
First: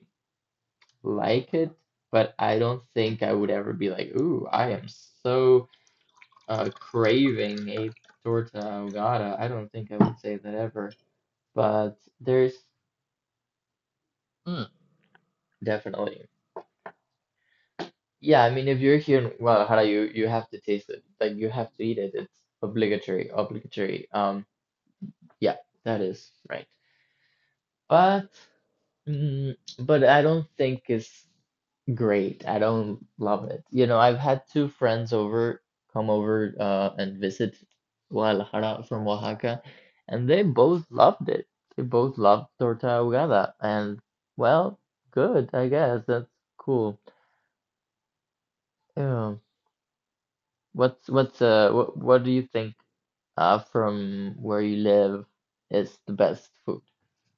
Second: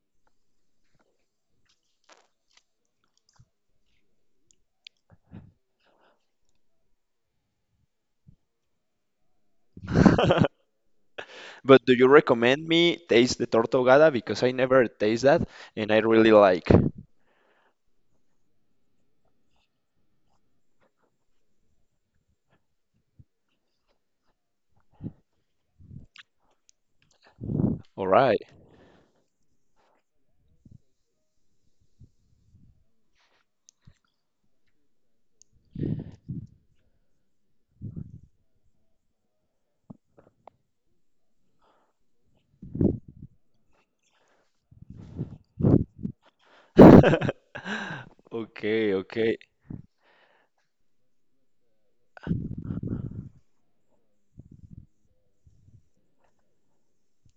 [SPEAKER 1] like it, but I don't think I would ever be like, ooh, I am so craving a torta ahogada. I don't think I would say that ever.
[SPEAKER 2] But do
[SPEAKER 1] But
[SPEAKER 2] you
[SPEAKER 1] there's
[SPEAKER 2] recommend me taste the torta ahogada? Because I
[SPEAKER 1] mm,
[SPEAKER 2] never taste that and I
[SPEAKER 1] definitely.
[SPEAKER 2] really like.
[SPEAKER 1] Yeah, I mean, if you're here in Guadalajara, you have to taste it. Like you have to eat it. It's obligatory, obligatory. Yeah, that is right.
[SPEAKER 2] All
[SPEAKER 1] But
[SPEAKER 2] right.
[SPEAKER 1] mm, but I don't think it's great. I don't love it. You know, I've had two friends over come over and visit Guadalajara from Oaxaca, and they both loved it. They both loved torta ahogada, and well, good, I guess that's cool.
[SPEAKER 2] Okay,
[SPEAKER 1] Yeah.
[SPEAKER 2] okay.
[SPEAKER 1] What, what do you think from where you live is the best food?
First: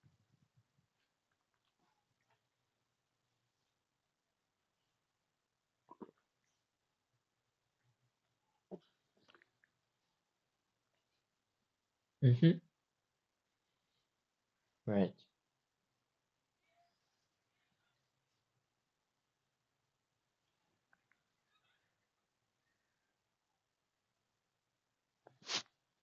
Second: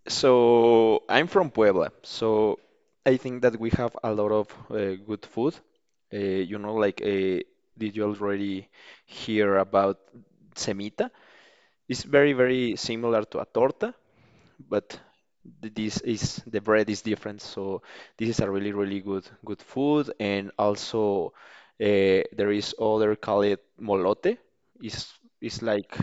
[SPEAKER 2] So I'm from Puebla, so I think that we have a lot of good food. You know, like did you already hear about semita? It's very,
[SPEAKER 1] Mm-hmm.
[SPEAKER 2] very similar to a torta, but
[SPEAKER 1] Right.
[SPEAKER 2] this is the bread is different. So this is a really, really good, good food. And also there is other called molote. It's it's like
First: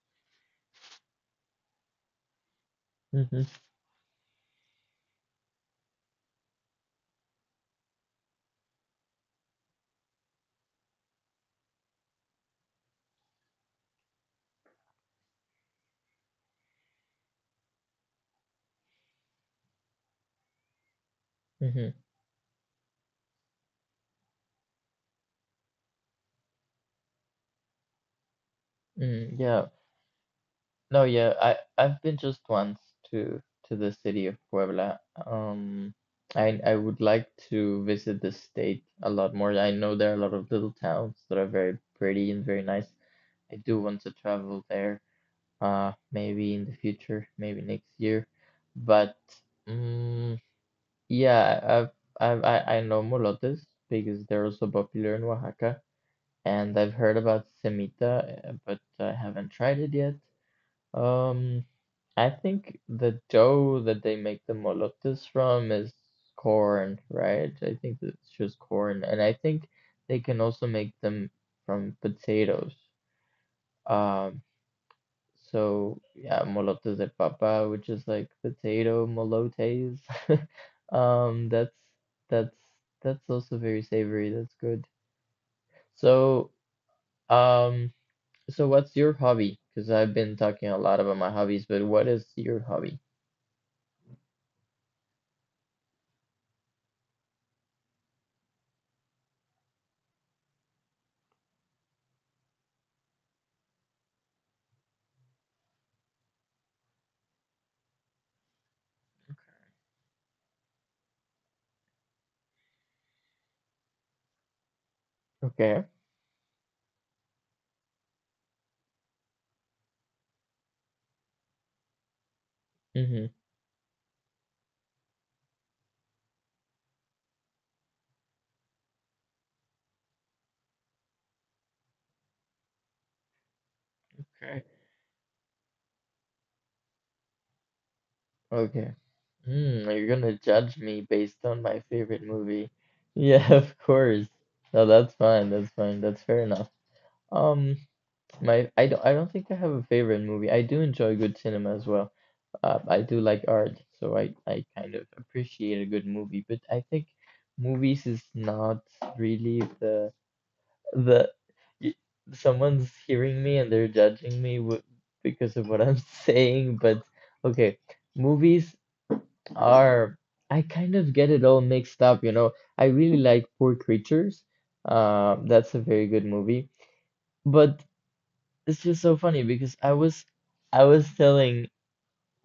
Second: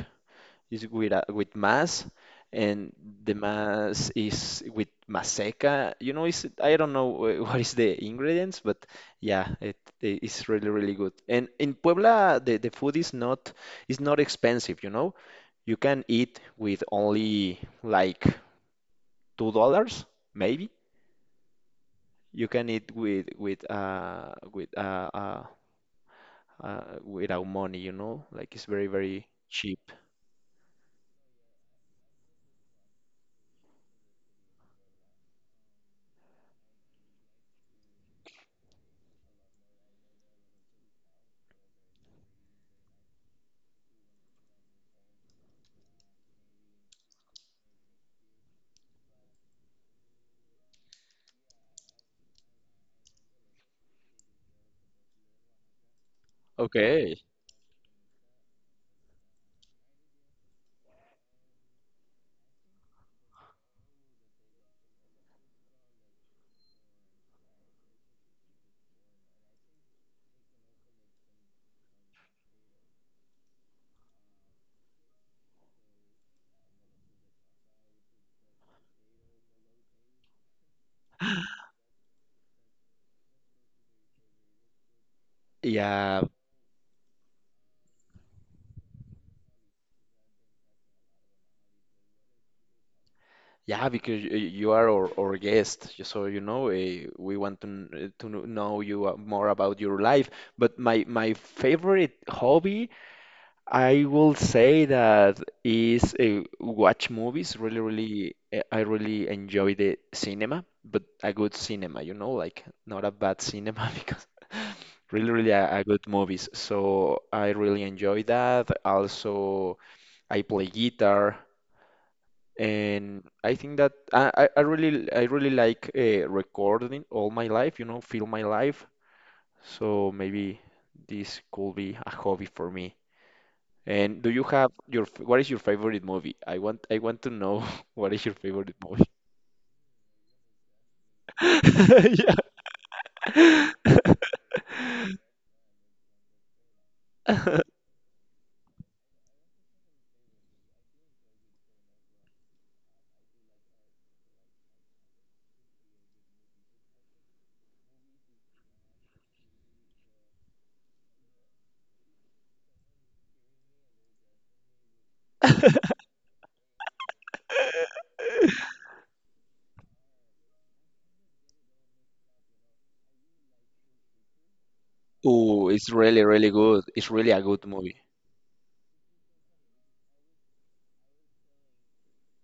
[SPEAKER 2] is with mass, and the
[SPEAKER 1] Mm-hmm.
[SPEAKER 2] mass is with Maseca. You know, is I don't know what is the ingredients, but yeah, it is really really good. And in Puebla, the food is not expensive. You know, you can eat with only like $2 maybe.
[SPEAKER 1] Mm-hmm.
[SPEAKER 2] You can eat without money. You know, like it's very very
[SPEAKER 1] Mm, yeah.
[SPEAKER 2] cheap.
[SPEAKER 1] No, yeah, I I've been just once to to the city of Puebla. Um, I would like to visit the state a lot more. I know there are a lot of little towns that are very pretty and very nice. I do want to travel there. Maybe in the future, maybe next year. But um, yeah, I know molotes because they're also popular in Oaxaca, and I've heard
[SPEAKER 2] Okay.
[SPEAKER 1] about semita, but I haven't tried it yet. Um, I think the dough that they make the molotjes from is corn, right? I think that it's just corn, and I think they can also make them from potatoes. Um, so yeah, molotes de papa, which is like potato molotes. Um, that's that's that's also very savory. That's good.
[SPEAKER 2] Yeah,
[SPEAKER 1] So, um, so what's your hobby? Because I've been talking a lot about my hobbies, but what is your hobby?
[SPEAKER 2] yeah, because you are our guest, just so you know, we want to know you more about your life. But my favorite hobby, I will say that is watch movies. Really, really, I really enjoy the cinema, but a good cinema, you know, like not a bad cinema because really, really
[SPEAKER 1] Okay.
[SPEAKER 2] a good movies. So I really enjoy that. Also, I play guitar. And
[SPEAKER 1] Mm-hmm.
[SPEAKER 2] I think that I really like recording all my life, you know, film my life. So maybe this could be a hobby for me. And do you
[SPEAKER 1] Okay.
[SPEAKER 2] have your what is your favorite movie? I want to know what is your favorite
[SPEAKER 1] Okay.
[SPEAKER 2] movie.
[SPEAKER 1] Hmm, you're gonna judge me based on my favorite
[SPEAKER 2] Yeah.
[SPEAKER 1] movie. Yeah, of course. No, that's fine. That's fine. That's fair enough. Um, my I don't think I have a favorite movie. I do enjoy good cinema as well. I do like art, so I kind of appreciate a good movie, but I think movies is not really that y- someone's hearing me and they're judging me w because of what I'm saying, but okay, movies are I kind of get it all mixed up, you know. I really like Poor Creatures.
[SPEAKER 2] Oh,
[SPEAKER 1] That's a
[SPEAKER 2] it's
[SPEAKER 1] very good
[SPEAKER 2] really really
[SPEAKER 1] movie,
[SPEAKER 2] good. It's really a good
[SPEAKER 1] but
[SPEAKER 2] movie.
[SPEAKER 1] it's just so funny because I was telling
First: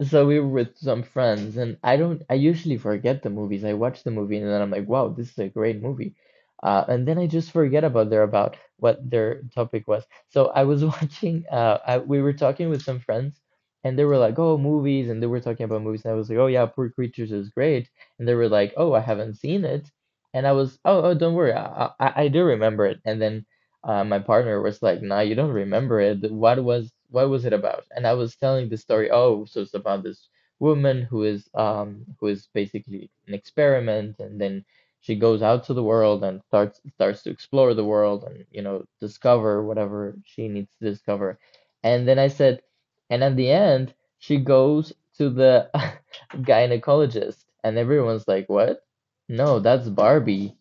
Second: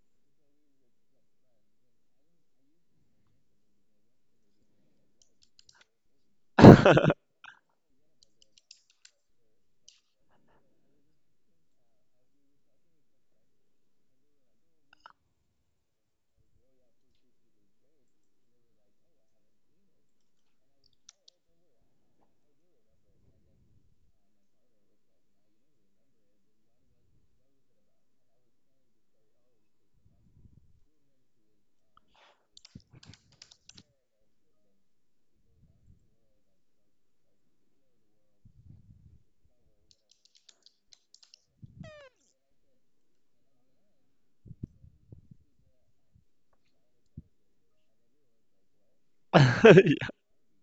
[SPEAKER 1] so we were with some friends, and I don't, I usually forget the movies. I watch the movie and then I'm like, wow, this is a great movie. And then I just forget about their about what their topic was. So I was watching, we were talking with some friends, and they were like, oh, movies, and they were talking about movies, and I was like, oh yeah, Poor Creatures is great, and they were like, oh, I haven't seen it, and I was, oh, don't worry, I do remember it, and then my partner was like, "Nah, you don't remember it. What was it about?" And I was telling the story. Oh, so it's about this woman who is basically an experiment, and then she goes out to the world and starts to explore the world and you know discover whatever she needs to discover. And then I said, and at the end, she goes to the gynecologist, and everyone's like, "What? No, that's Barbie."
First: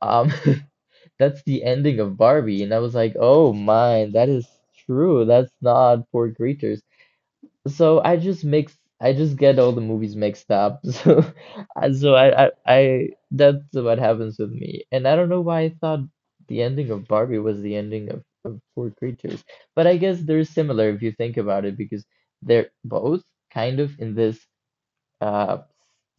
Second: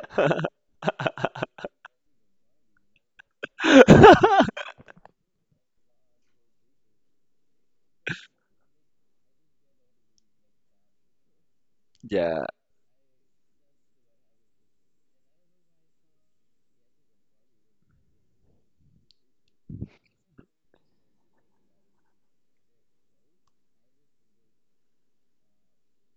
[SPEAKER 1] Um, That's the ending of Barbie. And I was like, oh my, that is true. That's not Poor Creatures. So I just get all the movies mixed up. So
[SPEAKER 2] Yeah.
[SPEAKER 1] I, that's what happens with me. And I don't know why I thought the ending of Barbie was the ending of Poor Creatures. But I guess they're similar if you think about it, because they're both kind of in this uh,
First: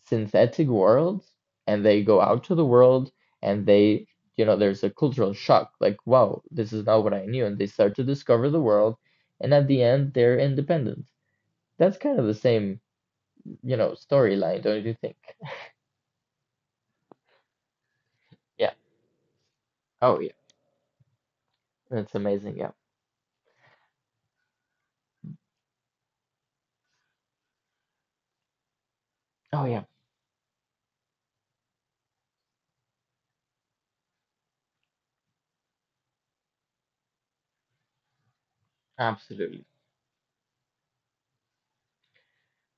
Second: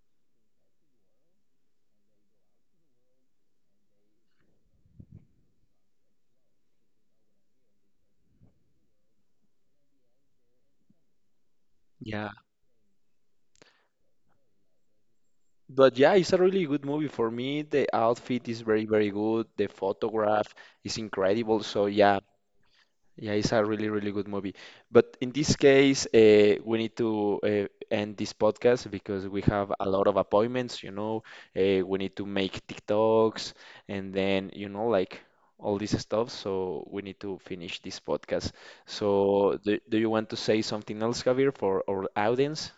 [SPEAKER 1] synthetic world and they go out to the world and they you know there's a cultural shock like wow this is not what I knew and they start to discover the world and at the end they're independent that's kind of
[SPEAKER 2] Yeah.
[SPEAKER 1] the same you know storyline don't you think
[SPEAKER 2] But yeah, it's a really good movie for me. The outfit is
[SPEAKER 1] yeah
[SPEAKER 2] very, very good. The
[SPEAKER 1] oh yeah
[SPEAKER 2] photograph is incredible. So
[SPEAKER 1] that's
[SPEAKER 2] yeah,
[SPEAKER 1] amazing yeah
[SPEAKER 2] yeah, it's a really, really good movie. But in this case, we need to end this podcast because we
[SPEAKER 1] oh
[SPEAKER 2] have
[SPEAKER 1] yeah
[SPEAKER 2] a lot of appointments. You know, we need to make TikToks and then you know like all this stuff. So we need to finish this podcast. So
[SPEAKER 1] absolutely
[SPEAKER 2] do you want to say something else, Javier, for our audience?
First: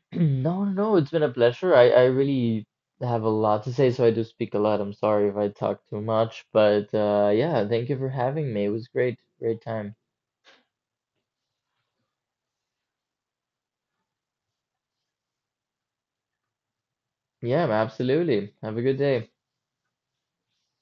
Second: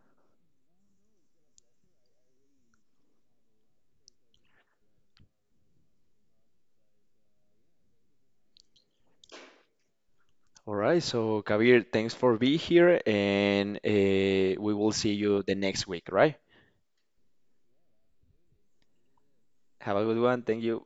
[SPEAKER 1] no no it's been a pleasure i really have a lot to say so I do speak a lot I'm sorry if I talk too much but yeah thank you for having me it was great great time
[SPEAKER 2] All right, so Kabir, thanks for being here, and we will see you the next week, right?
[SPEAKER 1] Yeah, absolutely. Have a good day.
[SPEAKER 2] Have a good one. Thank you.